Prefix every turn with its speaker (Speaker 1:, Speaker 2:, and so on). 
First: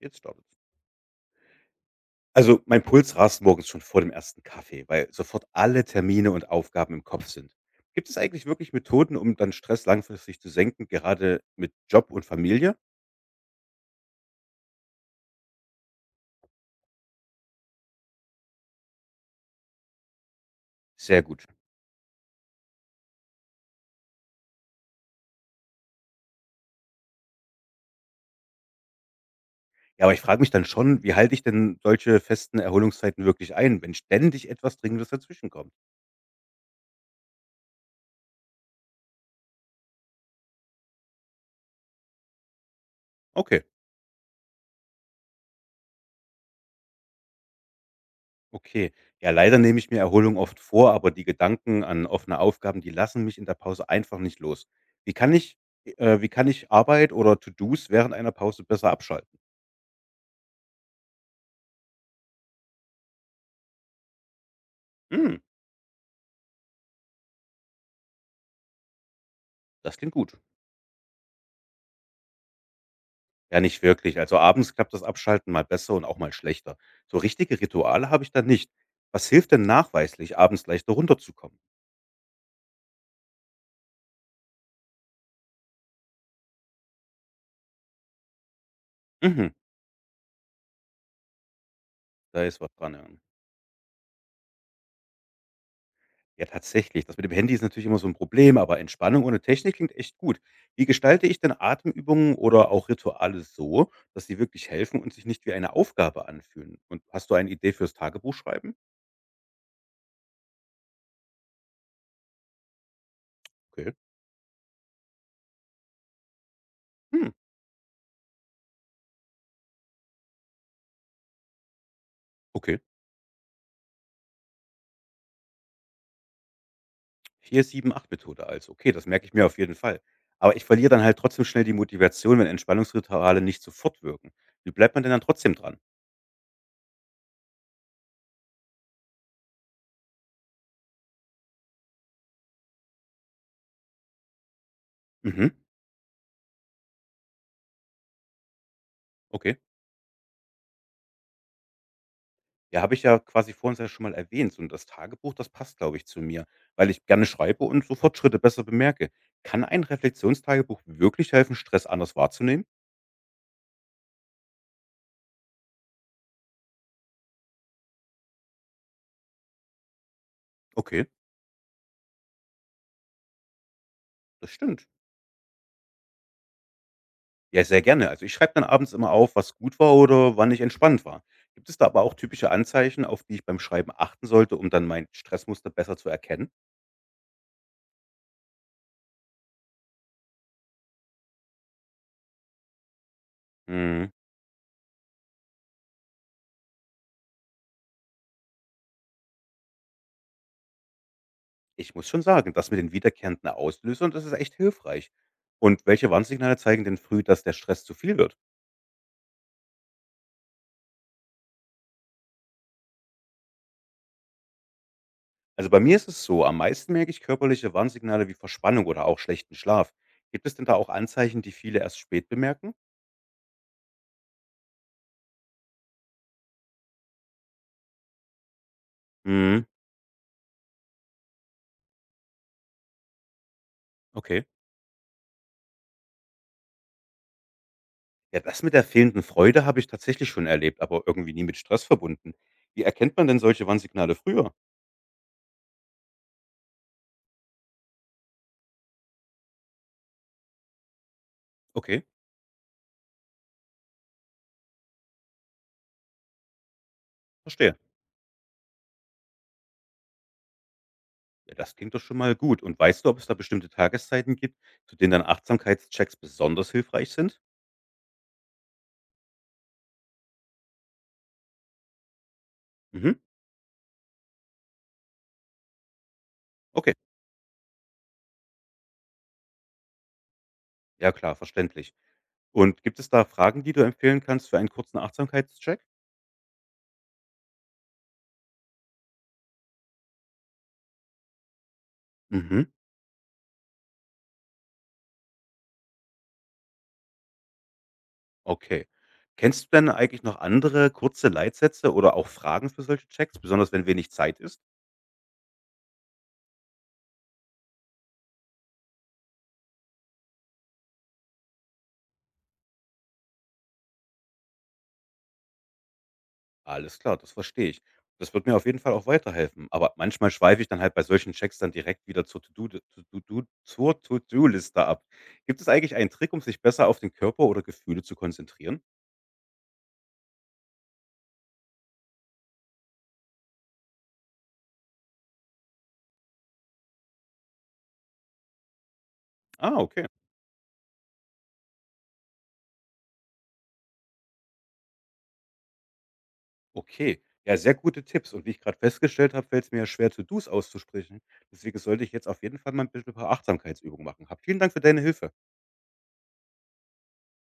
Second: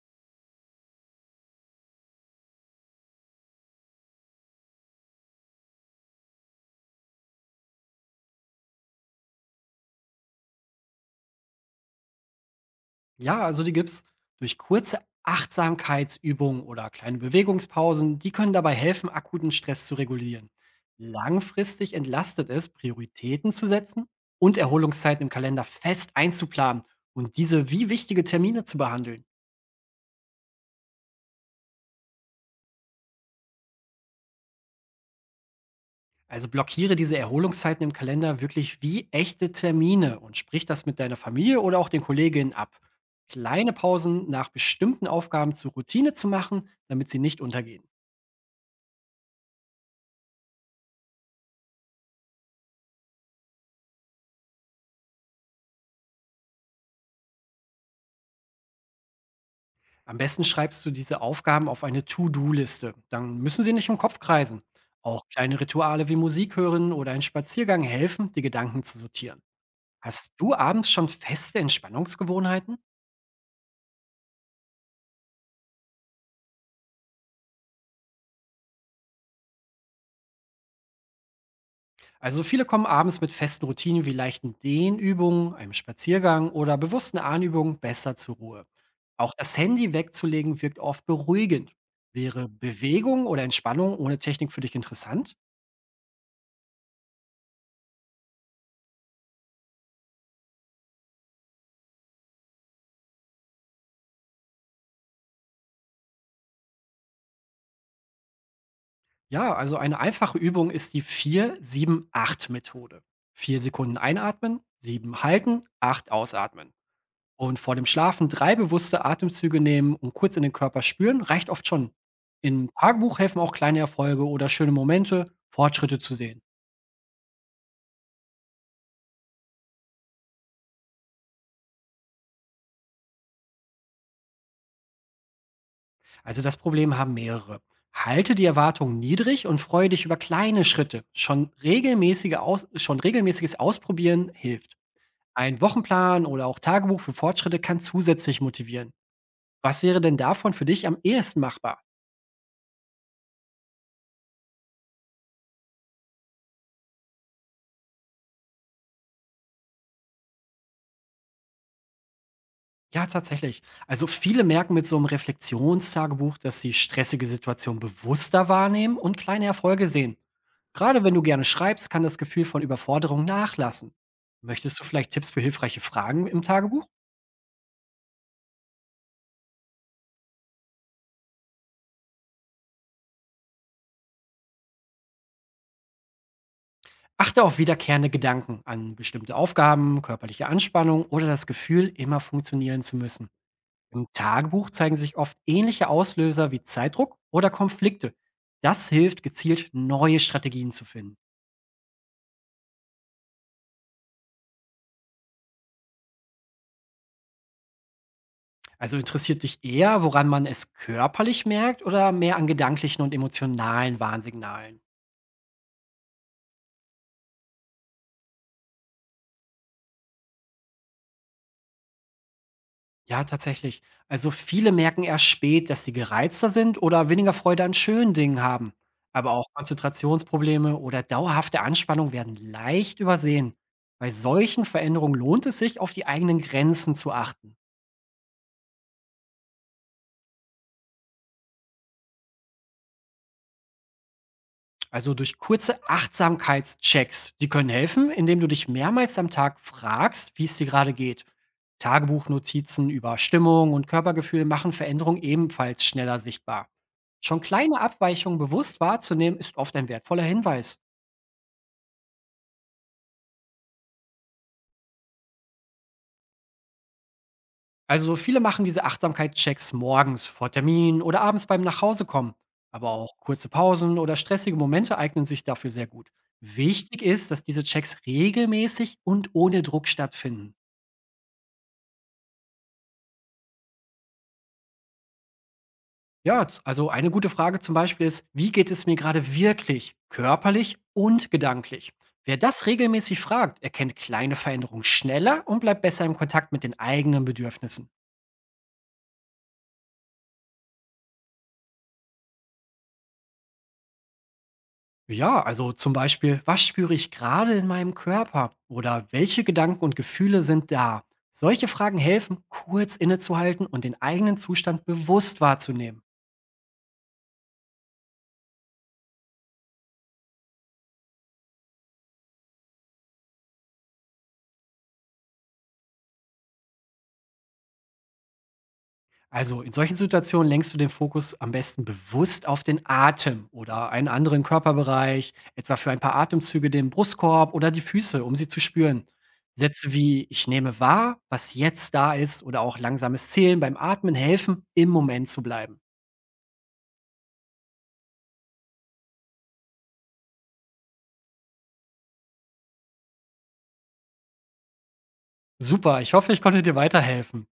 Speaker 1: Jetzt startet's. Also, mein Puls rast morgens schon vor dem ersten Kaffee, weil sofort alle Termine und Aufgaben im Kopf sind. Gibt es eigentlich wirklich Methoden, um dann Stress langfristig zu senken, gerade mit Job und Familie?
Speaker 2: Ja, also die gibt's durch kurze Achtsamkeitsübungen oder kleine Bewegungspausen. Die können dabei helfen, akuten Stress zu regulieren.
Speaker 1: Sehr gut.
Speaker 2: Langfristig entlastet es, Prioritäten zu setzen und Erholungszeiten im Kalender fest einzuplanen und diese wie wichtige Termine zu behandeln.
Speaker 1: Ja, aber ich frage mich dann schon, wie halte ich denn solche festen Erholungszeiten wirklich ein, wenn ständig etwas Dringendes dazwischenkommt?
Speaker 2: Also blockiere diese Erholungszeiten im Kalender wirklich wie echte Termine und sprich das mit deiner Familie oder auch den Kolleginnen ab.
Speaker 1: Okay,
Speaker 2: Kleine Pausen nach bestimmten Aufgaben zur Routine zu machen, damit sie nicht untergehen.
Speaker 1: okay. Ja, leider nehme ich mir Erholung oft vor, aber die Gedanken an offene Aufgaben, die lassen mich in der Pause einfach nicht los. Wie kann ich, wie kann ich Arbeit oder To-Dos während einer Pause besser abschalten?
Speaker 2: Am besten schreibst du diese Aufgaben auf eine To-Do-Liste. Dann müssen sie nicht im Kopf kreisen. Auch
Speaker 1: Hm,
Speaker 2: kleine Rituale wie Musik hören oder ein Spaziergang helfen, die Gedanken zu sortieren.
Speaker 1: das klingt
Speaker 2: Hast
Speaker 1: gut.
Speaker 2: du abends schon feste Entspannungsgewohnheiten?
Speaker 1: Ja, nicht wirklich. Also abends klappt das Abschalten mal besser und auch mal schlechter. So richtige Rituale habe ich da nicht. Was hilft denn nachweislich, abends leichter runterzukommen?
Speaker 2: Also viele kommen abends mit festen Routinen wie leichten Dehnübungen, einem Spaziergang oder bewussten Anübungen besser zur Ruhe. Auch
Speaker 1: Mhm,
Speaker 2: das Handy wegzulegen wirkt oft beruhigend.
Speaker 1: da
Speaker 2: Wäre
Speaker 1: ist was dran. Ja,
Speaker 2: Bewegung oder Entspannung ohne Technik für dich interessant?
Speaker 1: ja, tatsächlich. Das mit dem Handy ist natürlich immer so ein Problem, aber Entspannung ohne Technik klingt echt gut. Wie gestalte ich denn Atemübungen oder auch Rituale so, dass sie wirklich helfen und sich nicht wie eine Aufgabe anfühlen? Und hast du eine Idee fürs Tagebuch schreiben?
Speaker 2: Ja, also eine einfache Übung ist die 4-7-8-Methode. Vier
Speaker 1: Okay.
Speaker 2: Sekunden einatmen, 7 halten, 8 ausatmen.
Speaker 1: Hm,
Speaker 2: Und vor dem Schlafen drei bewusste Atemzüge nehmen und kurz in den Körper spüren, reicht oft schon. Im
Speaker 1: okay.
Speaker 2: Tagebuch helfen auch kleine Erfolge oder schöne Momente, Fortschritte zu sehen.
Speaker 1: 4-7-8 Methode also. Okay, das merke ich mir auf jeden Fall. Aber ich verliere dann halt trotzdem schnell die Motivation, wenn Entspannungsrituale nicht sofort wirken. Wie bleibt man denn dann trotzdem dran?
Speaker 2: Also das Problem haben mehrere. Halte die Erwartungen niedrig und freue dich über kleine Schritte. Schon regelmäßiges Ausprobieren hilft.
Speaker 1: Mhm,
Speaker 2: Ein Wochenplan oder auch Tagebuch für Fortschritte kann zusätzlich motivieren.
Speaker 1: okay.
Speaker 2: Was wäre denn davon für dich am ehesten machbar?
Speaker 1: Ja, habe ich ja quasi vor uns ja schon mal erwähnt. So, und das Tagebuch, das passt, glaube ich, zu mir, weil ich gerne schreibe und so Fortschritte besser bemerke. Kann ein Reflexionstagebuch wirklich helfen, Stress anders wahrzunehmen?
Speaker 2: Ja, tatsächlich. Also viele merken mit so einem Reflexionstagebuch, dass sie stressige Situationen bewusster wahrnehmen und kleine Erfolge sehen. Gerade
Speaker 1: Okay,
Speaker 2: wenn du gerne schreibst, kann das Gefühl von Überforderung nachlassen.
Speaker 1: das
Speaker 2: Möchtest du
Speaker 1: stimmt.
Speaker 2: vielleicht Tipps für hilfreiche Fragen im Tagebuch?
Speaker 1: Ja, sehr gerne. Also, ich schreibe dann abends immer auf, was gut war oder wann ich entspannt war. Gibt es da aber auch typische Anzeichen, auf die ich beim Schreiben achten sollte, um dann mein Stressmuster besser zu erkennen?
Speaker 2: Achte auf wiederkehrende Gedanken an bestimmte Aufgaben, körperliche Anspannung oder das Gefühl, immer funktionieren zu müssen. Im
Speaker 1: Hm,
Speaker 2: Tagebuch zeigen sich oft ähnliche Auslöser wie Zeitdruck oder Konflikte. Das hilft gezielt, neue Strategien zu finden.
Speaker 1: ich muss schon sagen, das mit den wiederkehrenden Auslösern, das ist echt hilfreich. Und welche Warnsignale zeigen denn früh, dass der Stress zu viel wird?
Speaker 2: Also interessiert dich eher, woran man es körperlich merkt oder mehr an gedanklichen und emotionalen Warnsignalen?
Speaker 1: Also, bei mir ist es so, am meisten merke ich körperliche Warnsignale wie Verspannung oder auch schlechten Schlaf. Gibt es denn da auch Anzeichen, die viele erst spät bemerken?
Speaker 2: Ja, tatsächlich. Also viele merken erst spät, dass sie gereizter sind oder weniger Freude an schönen Dingen haben. Aber auch
Speaker 1: Mhm,
Speaker 2: Konzentrationsprobleme oder dauerhafte Anspannung werden leicht übersehen. Bei
Speaker 1: okay.
Speaker 2: solchen Veränderungen lohnt es sich, auf die eigenen Grenzen zu achten.
Speaker 1: Ja, das mit der fehlenden Freude habe ich tatsächlich schon erlebt, aber irgendwie nie mit Stress verbunden. Wie erkennt man denn solche Warnsignale früher?
Speaker 2: Also durch kurze Achtsamkeitschecks. Die können helfen, indem du dich mehrmals am Tag fragst, wie es dir gerade geht.
Speaker 1: Okay,
Speaker 2: Tagebuchnotizen über Stimmung und Körpergefühl machen Veränderungen ebenfalls schneller sichtbar. Schon
Speaker 1: verstehe.
Speaker 2: kleine Abweichungen bewusst wahrzunehmen, ist oft ein wertvoller Hinweis.
Speaker 1: Ja, das klingt doch schon mal gut. Und weißt du, ob es da bestimmte Tageszeiten gibt, zu denen dann Achtsamkeitschecks besonders hilfreich sind?
Speaker 2: Also viele machen diese Achtsamkeitschecks morgens vor Termin oder abends beim Nachhausekommen. Aber
Speaker 1: Mhm,
Speaker 2: auch kurze Pausen oder stressige Momente eignen sich dafür sehr gut.
Speaker 1: okay.
Speaker 2: Wichtig ist, dass diese Checks regelmäßig und ohne Druck stattfinden.
Speaker 1: Ja, klar, verständlich. Und gibt es da Fragen, die du empfehlen kannst für einen kurzen Achtsamkeitscheck?
Speaker 2: Ja, also eine gute Frage zum Beispiel ist: Wie geht es mir gerade wirklich, körperlich und gedanklich? Wer
Speaker 1: Mhm,
Speaker 2: das regelmäßig fragt, erkennt kleine Veränderungen schneller und bleibt besser im Kontakt mit den eigenen Bedürfnissen.
Speaker 1: okay. Kennst du denn eigentlich noch andere kurze Leitsätze oder auch Fragen für solche Checks, besonders wenn wenig Zeit ist?
Speaker 2: Ja, also zum Beispiel: Was spüre ich gerade in meinem Körper oder welche Gedanken und Gefühle sind da? Solche Fragen helfen, kurz innezuhalten und den eigenen Zustand bewusst wahrzunehmen.
Speaker 1: Alles klar, das verstehe ich. Das wird mir auf jeden Fall auch weiterhelfen. Aber manchmal schweife ich dann halt bei solchen Checks dann direkt wieder zur To-Do d- To- To- Do- zur To-Do-Liste ab. Gibt es eigentlich einen Trick, um sich besser auf den Körper oder Gefühle zu konzentrieren?
Speaker 2: Also in solchen Situationen lenkst du den Fokus am besten bewusst auf den Atem oder einen anderen Körperbereich, etwa für ein paar Atemzüge den Brustkorb oder die Füße, um sie zu spüren.
Speaker 1: Ah,
Speaker 2: Sätze
Speaker 1: okay.
Speaker 2: wie "Ich nehme wahr, was jetzt da ist" oder auch langsames Zählen beim Atmen helfen, im Moment zu bleiben.
Speaker 1: Okay. Ja, sehr gute Tipps. Und wie ich gerade festgestellt habe, fällt es mir ja schwer, To-Dos auszusprechen. Deswegen sollte ich jetzt auf jeden Fall mal ein bisschen ein paar Achtsamkeitsübungen machen. Hab vielen Dank für deine Hilfe.
Speaker 2: Super, ich hoffe, ich konnte dir weiterhelfen.